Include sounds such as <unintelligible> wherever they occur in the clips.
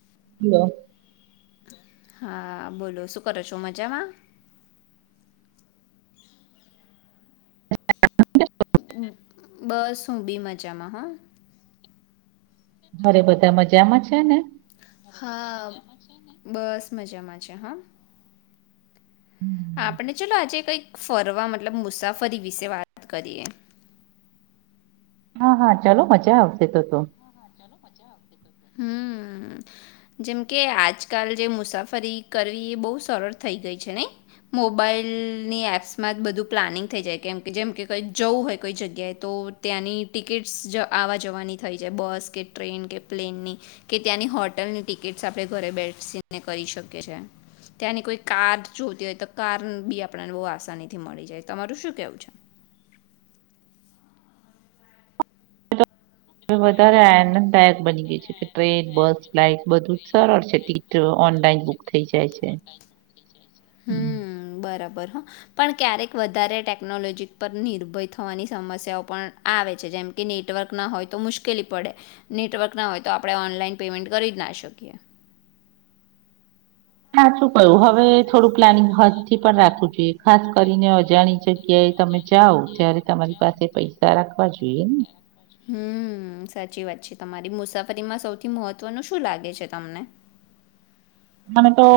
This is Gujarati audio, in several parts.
<unintelligible> હા બોલો શું કરો છો મજામાં? બસ હું બી મજામાં હ. અરે બધા મજામાં છે ને? હા બસ મજામાં છે હા. હમ. આપણે ચલો આજે કઈ ફરવા મતલબ મુસાફરી વિશે વાત કરીએ. હા હા ચાલો મજા આવશે તો તો. હમ જેમકે આજકાલ જે મુસાફરી કરવી એ બહુ સરળ થઇ ગઈ છે નઈ, મોબાઈલની એપ્સમાં બધું પ્લાનિંગ થઇ જાય કેમ કે જેમ કે કઈક જવું હોય કોઈ જગ્યાએ તો ત્યાંની ટિકિટ્સ આવા જવાની થઈ જાય બસ કે ટ્રેન કે પ્લેનની, કે ત્યાંની હોટલની ટિકિટ આપણે ઘરે બેઠસીને કરી શકીએ છે, ત્યાંની કોઈ કાર જોતી હોય તો કાર બી આપને બહ આસાની થી મળી જાય તમારું શું કેવું છે. હવે વધારે આનંદદાયક બની ગય છે કે ટ્રેન બસ ફ્લાઇટ બધું જ સરળ છે ટિકટ ઓનલાઈન બુક થઈ જાય છે. હમ બરાબર. પણ ક્યારેક વધારે ટેકનોલોજી પર નિર્ભય થવાની સમસ્યાઓ પણ આવે છે જેમકે નેટવર્ક ના હોય તો મુશ્કેલી પડે નેટવર્ક ના હોય તો આપણે ઓનલાઈન પેમેન્ટ કરી જ ના શકીએ સાચું કયું હવે થોડું પ્લાનિંગ હજ થી પણ રાખવું જોઈએ ખાસ કરીને અજાણી જગ્યાએ તમે જાઓ ત્યારે તમારી પાસે પૈસા રાખવા જોઈએ ને હમ સાચી વાત છે તમારી મુસાફરીમાં સૌથી મહત્વનું શું લાગે છે તમને મને તો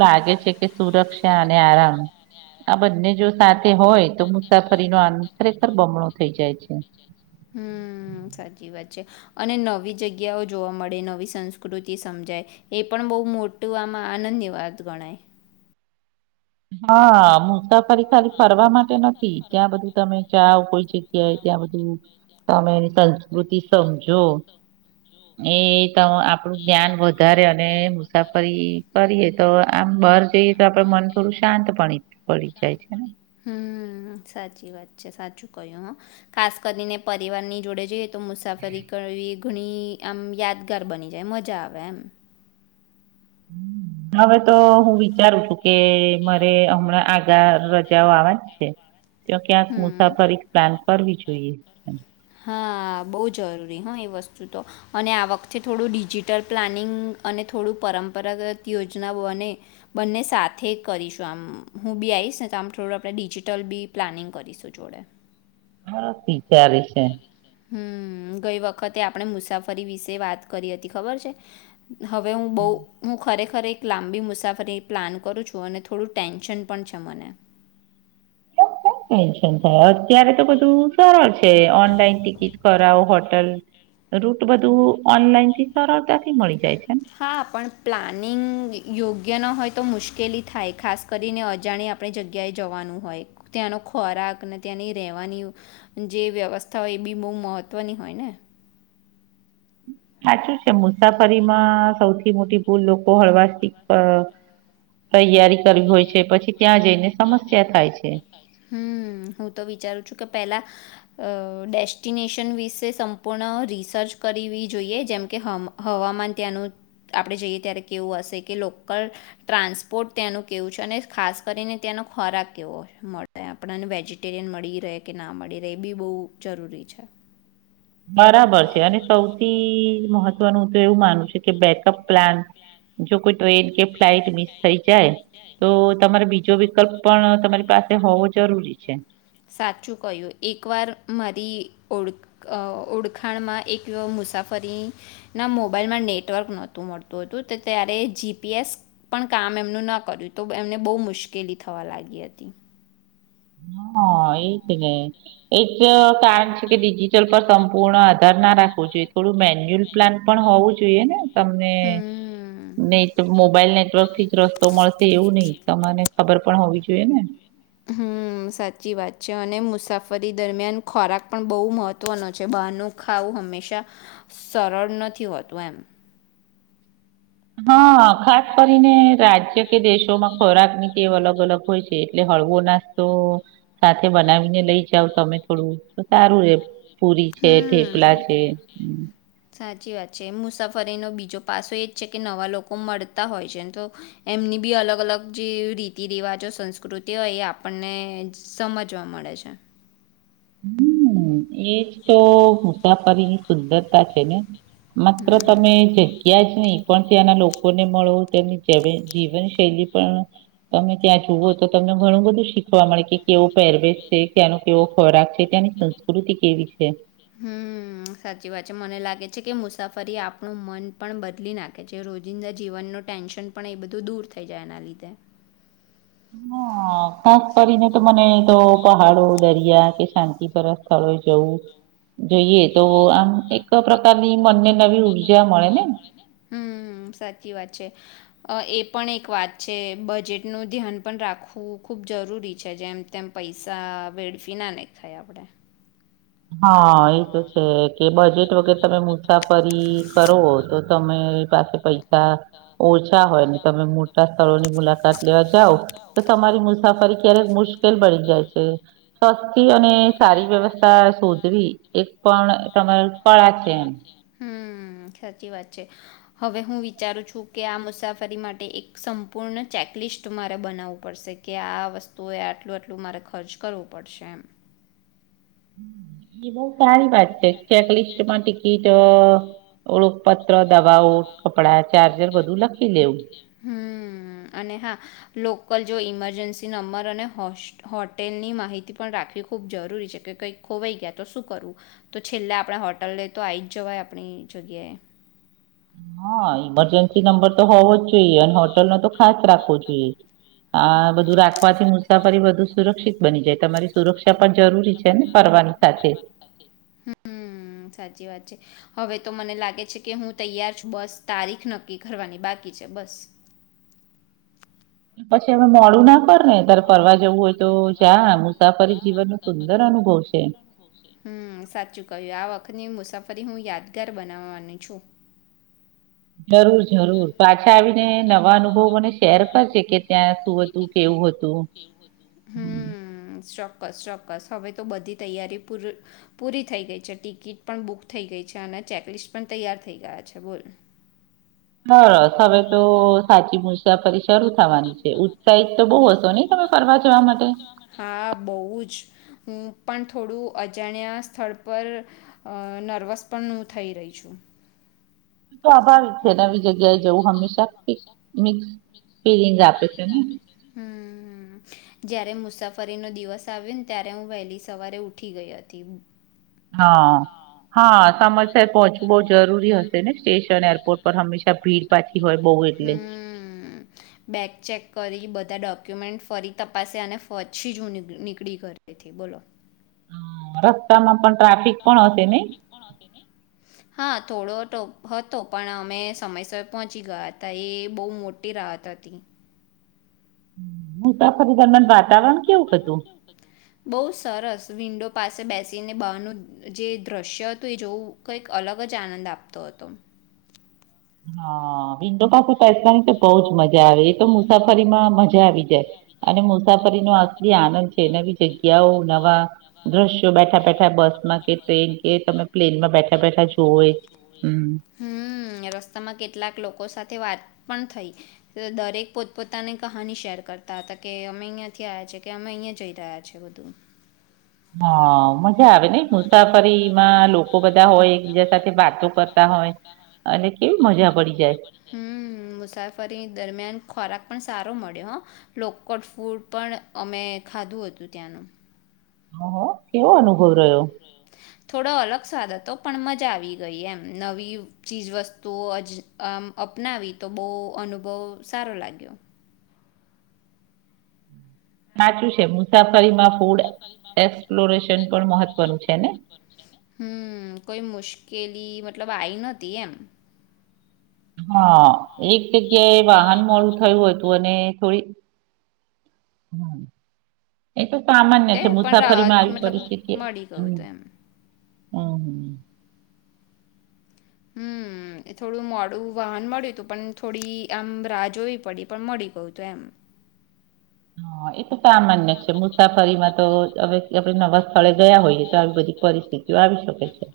લાગે છે કે સુરક્ષા અને આરામ આ બંને જો સાથે હોય તો મુસાફરીનો આન ખરેખર બમણો થઈ જાય છે હમ સાચી વાત છે અને નવી જગ્યાઓ જોવા મળે નવી સંસ્કૃતિ સમજાય એ પણ બહુ મોટું આમાં આનંદની વાત ગણાય હા મુસાફરી ખાલી કરવા માટે નથી ત્યાં બધું તમે જાાવ કોઈ જગ્યાએ ત્યાં બધું તમે સંસ્કૃતિ સમજો એ આપણું જ્ઞાન વધારે અને મુસાફરી કરીએ તો આમ બહાર જઈએ તો આપડ મન થોડું શાંત પણ પડી જાય છે ને હમ સાચી વાત છે સાચું કહ્યું હ ખાસ કરીને પરિવાર ની જોડે જઈ તો મુસાફરી કરવી ઘણી આમ યાદગાર બની જાય મજા આવે એમ હવે તો હું વિચારું છું કે મારે હમણાં આગા રજાઓ આવેજ છે તો ક્યાંક હમ્મ. મુસાફર એક પ્લાન પરવી જોઈએ હા બહુ જરૂરી હા એ વસ્તુ તો અને આ વખતે થોડું ડિજિટલ પ્લાનિંગ અને થોડું પરંપરાગત યોજના બને બંને સાથે કરીશું આમ હું બી આવીશ ને તો આમ થોડું આપણે ડિજિટલ બી પ્લાનિંગ કરીશું જોડે હરતી કરી છે હમ ગઈ વખતે આપણે મુસાફરી વિશે વાત કરી હતી ખબર છે હવે હું બહુ હમ હું ખરેખર ખખરે એક લાંબી મુસાફરી પ્લાન કરું છું અને થોડું ટેન્શન પણ છે મને શું ટેન્શન થાય અત્યારે તો બધું સરળ છે તે ઓનલાઇન ટિકિટ કરાવ હોટલ રૂટ બધું ઓનલાઈન થી સરળતાથી મળી જાય છે ને હા પણ પ્લાનિંગ યોગ્ય ન હોય તો મુશ્કેલી થાય ખાસ કરીને અજાણી આપણી જગ્યાએ જવાનું હોય ત્યાંનો ખોરાક ને ત્યાંની રહેવાની જે વ્યવસ્થા હોય એ બી બહુ મહત્ત્વની હોય ને હચુ છે મુસાફરી માં સૌથી મોટી લોકો હળવાથી તૈયારી <unintelligible> કરવી હોય છે પછી ત્યાં જઈને સમસ્યા થાય છે હમ હું તો વિચારું છું કે પેલા અ ડેસ્ટિનેશન વિશે સંપૂર્ણ રિસર્ચ કરવી જોઈએ જેમકે હવામાન ત્યાંનું આપણે જઈએ ત્યારે કેવું હશે કે લોકલ ટ્રાન્સપોર્ટ તેનું કેવું છે અને ખાસ કરીને તેનો ખોરાક કેવો મળે આપણને વેજીિટેરિયન મળી રહે કે ના મળી રહે એ બી બહુ જરૂરી છે બરાબર છે અને સૌથી મહત્વ તનું તો એવું માનું છું કે બેકઅપ પ્લાન જો કોઈ ટ્રેન કે ફ્લાઈટ મિસ થઈ જાય તો તમારે બીજો વિકલ્પ પણ તમારી પાસે હોવો જરૂરી છે સાચું કહ્યું એક વાર મારી ઓ ઓળખાણમાં એક મુસાફરીના મોબાઈલમાં નેટવર્ક નહોતું મળતું હતું ત્યારે જીપીએસ પણ કામ એમનું ન કર્યું તો એમને બહુ મુશ્કેલી થવા લાગી હતી હા એજ ને એજ કારણ છે કે ડિજિટલ પાસે સંપૂર્ણ આધાર ના રાખવો જોઈએ થોડું મેન્યુઅલ પ્લાન પણ હોવું જોઈએ ને તમને હમ નેટ મોબાઈલ નેટવર્કથી જ રસ્તો મળશે એવું નહી તમારે ખબર પણ હોવી જોઈએ ને હમ સાચી વાત છે અને મુસાફરી દરમિયાન ખોરાક પણ બહુ મહત્વનો છે બહારનું ખાવું હંમેશા સરળ નથી હોતું એમ હા ખાસ કરીને રાજ્ય કે દેશોમાં ખોરાક ની તેટેવ અલગ અલગ હોય છે એટલે હળવો નાસ્તો સાથે બનાવીને લઈ જાવ તમે થોડું સારું રે પુરી છે હમ થેપલા છે સાચી વાત છે એ મુસાફરીનો બીજો પાસો એ જ છે કે નવા લોકો મળતા હોય છે તો એમની બી અલગ અલગ જે રીતિ રિવાજો સંસ્કૃતિઓ એ આપણને સમજવા મળે છે હમ એ જ તો વ્યાપારી ની સુંદરતા છે ને માત્ર તમે જગ્યા જ નહી. પણ ત્યાંના લોકોને મળો તેમની જ જીવનશૈલી પણ તમે ત્યાં જુઓ તો તમને ઘણું બધું શીખવા મળે કે કેવો પેરવેેશ છે ત્યાંનો કેવો ખોરાક છે ત્યાંની સંસ્કૃતિ કેવી છે. હમ સાચી વાત છે મને લાગે છે કે મુસાફરી આપણું મન પણ બદલી નાખે છે રોજિંદા જીવનનું ટેન્શન પણ એ બધું દૂર થઈ જાય એના લીધે. હા. ખાસ કરીને તો મને તો પહાડો દરિયા કે શાંતિપ સ્થળો જવું જોઈએ તો આમ એક પ્રકારની મનને નવી ઉર્જા મળે ને. હમ સાચી વાત છે એ પણ એક વાત છે બજેટનું ધ્યાન પણ રાખવું ખુબ જરૂરી છે જેમ તેમ પૈસા વેડફી ના દેખાય આપડે. હા એ તો છે કે બજેટ વગેર તમે મુસાફરી કરો તો તમે પાસે પૈસા ઓછા હોય ને તમે મોટા સ્થળોની મુલાકાત લેવા જાઓ તો તમારી મુસાફરી ક્યારેક મુશ્કેલ પડી જાય છે સસ્તી અને સારી વ્યવસ્થા શોધવી એક પણ તમે કળા છે એમ. હમ્ સાચી વાત છે હવે હું વિચારું છું કે આ મુસાફરી માટે એક સંપૂર્ણ ચેકલિસ્ટ મારે બનાવવું પડશે કે આ વસ્તુએ આટલું આટલું મારે ખર્ચ કરવું પડશે એમ. એ બહુ સારી વાત છે ચેકલિસ્ટમાં ટિકિટ ઓળખપત્ર દવાઓ કપડા ચાર્જર બધું લખી લેવું. હમ અને હા લોકલ જો ઈમરજન્સી નંબર અને હોસ હોટેલની માહિતી પણ રાખવી ખૂબ જરૂરી છે કે કંઈક ખોવાઈ ગયા તો શું કરવું તો છેલ્લા આપણે હોટલ લે તો આવી જ જવાય આપણી જગ્યાએ. હા. ઇમરજન્સી નંબર તો હોવો જ જોઈએ અને હોટેલનો તો ખાસ રાખવો જોઈએ આ બધું રાખવાથી મુસાફરી બધુ સુરક્ષિત બની જાય તમારી સુરક્ષા પણ જરૂરી છે ને ફરવાની સાથે. હમ્મ સાચી વાત છે હવે તો મને લાગે છે કે હું તૈયાર છું બસ તારીખ નક્કી કરવાની બાકી છે બસ. પછી અમે મોડું ના કર ને હું તારે ફરવા જવું હોય તો જા મુસાફરી જીવનનો સુંદર અનુભવ છે. સાચું ક્યું આ વખત ની મુસાફરી મુસાફરી હું યાદગાર બનાવવાની છું. જરૂર જરૂર પાછા આવીને નવા અનુભવ મને શેર કરશે. ત્યાં શું હતું કેવું હતું. ચોક્સ ચોક્કસ હવે તો બધી તૈયારી પૂર પૂરી થઈ ગઈ છે ટિકિટ પણ બુક થઈ ગઈ છે અને ચેકલિસ્ટ પણ તૈયાર થઈ ગયા છે બોલ. હા હવે તો સાચી મુસાફરી શરૂ થવાની છે. સાઈજ તો બહુ હશો નહી તમે ફરવા જવા માટે. હા બહુ જ હું પણ થોડું અજાણ્યા સ્થળ પર અ નર્વસ પણ હું થઈ રહી છું. તતો આભાર નવી જગ્યાએ જવું હંમેશા મિક્સ ફિલિંગ આપે છે ને. હમ જયારે મુસાફરીનો દિવસ આવ્યો ને ત્યારે હું વહેલી સવારે ઉઠી ગઈ હતી. હા હા. હું સમયસર પહોંચવું બહુ જરૂરી હશે ને સ્ટેશન એરપોર્ટ પર હંમેશા ભીડ પાછી હોય બહુ એટલે બેગ ચેક કરી બધા ડોક્યુમેન્ટ, ફરી તપાસ અને પછી જ હું નીકળી ગ બોલો. રસ્તામાં પણ ટ્રાફિક પણ, હશે નહીં. હા થોડો હતો, પણ અમે સમયસર પહોંચી ગયા હતા, એ બહુ મોટી રાહત હતી. <inaudible> ખરી દરમિયાન વાતાવરણ કેવું, હતું. બહુ સરસ વિન્ડો પાસે બેસીને બહારનું જે દ્રશ્ય હતું, એ જોવું કઈક અલગ જ આનંદ આપતો હતો. હા વિન્ડો પાસે. <unintelligible> તો બહ જ મજા આવે, એ તો મુસાફરીમાં મજા આવી જાય અને મુસાફરીનોો આલી આનંદ છે, નવી જગ્યાઓ નવા દ્રશ્યો બેઠા બેઠા બસમાં કે ટ્રેન કે તમે પ્લેનમાં બેઠા, બેઠા જવ હમ. સ્માં, કેટલાક લોકો સાથે વાત. પણ થઈ દરેક પોતપોતાની કહાની શેર કરતા હતા, કે અમે અહિયાંથી આવ્યા છે, કે અમે અહિયાં જઈ રહ્યા છે બધું. હા, મ. આવે નને મુસાફરીમા લોકો બધા હોય, એકબીજા સાથે વાતો કરતા હોય. અને કેવી મજા પડી જાય. હમ, મુસાફરી દરમિયાન ખોરાક પણ સારો મળ્યો હ લોકડ ફૂડ પણ અમે ખાધું હતું, ત્યાંનું. હ, હ. કેવો, અનુભવ રહ્યો. થોડો અલગ સ્વાદ હતો, પણ મજા આવી ગઈ એમ નવી ચીજ વસ્તુઓ આમ અપનાવી, તો બહ અનુભવ સારો લાગ્યો. નાચું છે, મુસાફ. ફરી ફૂડ એક્સપ્લોરેશ. પણ મહત્વનું છેને. હમ, કોઈ મુશ્કેલી મતલબ આઈ નથી, એમ. હા. એક જગ્યાએ વાહન મોડું થયું, હતું અને. થોડી, એ તો. સામાન્ય એ છે, પણ મુસાફરીમાં રાહત આવી મતલબ પરિસ્થિતિ મળી હ. ગયું હમ, હતું એમ હમ. હમ, એ થોડું મોડું વાહન મળ્યું હતું, પણ થોડી આમ રાહ જોવી પડી પણ મળી ગયું હતું, એમ. હ એ તો સામાન્ય છે, મુસાફરીમાં તો. હવે આપણે નવા સ્થળે ગયા હોઈએ, તો આવી બધી પરિસ્થિતિઓ આવી શકે છે.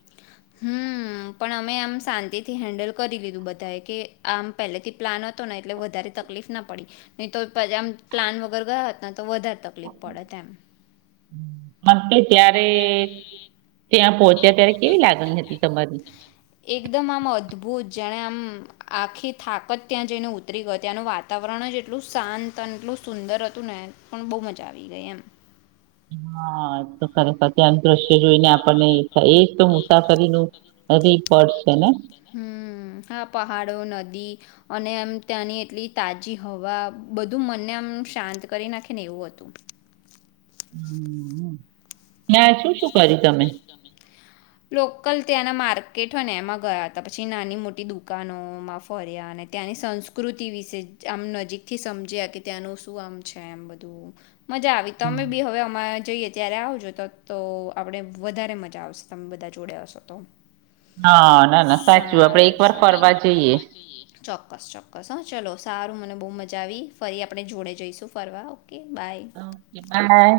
હમ પણ અમે આમ શાંતિથી હેન્ડલ કરી લીધું બધાએ કે આમ પહેલે થી પ્લાન હતો, ને એટલે વધારે તકલીફ ના પડી નહી, તો પ આમ પ્લાન વગર ગયા હતા. તો વધારે તકલીફ, પડે તેમ. મમ તો, ત્યારે ત્યાં પોહોંચ્યા, ત્યારે કેવી લાગણી હતી તમારી અદભુત જેણે આમ આખી થાકત, ત્યાં જઈને ઉતરી ગયો ત્યાંનું વાતાવરણ જ એટલું શાંત અને એટલું સુંદર હતું, ને પણ બહુ મજા આવી ગઈ, એમ. હા, તો ખરે ખર ત્યાં દ્રશ્ય જોઈને, આપણને એ તો તા કરીરી ન રિપોર્ડ, છેને. હમ, હા પહાડો નદી, અને એમ ત્યાંની એટલી તાજી હવા, બધું મનને આમ શાંત કરી નાખે ને એવું હતું. હમ. ના આ શું શું કરીયું તમે. લોકલ ત્યાંના માર્કેટ હોય ને એમાં ગયા હતા પછી નાની મોટી દુકાનોમાં ફર્યા ને ત્યાંની સંસ્કૃતિ વિશે આમ નજીક થી સમજ્યા કે ત્યાંનું શું આમ છે એમ બધું. મજા આવી તમે બી હવે અમા. જઈએ ત્યારે આવજો તો તો આપણે વધારે મજા આવશે તમે બધા જોડે હશો તો હા ના ના સાચું આપડે એક સારું વાર ફરવા સારું જઈએ ચોક્કસ ચોક્કસ હા ચલો સારું મને બહુ મજા આવી ફરી આપણે જોડે જઈશું ફરવા ઓ ઓકે બાય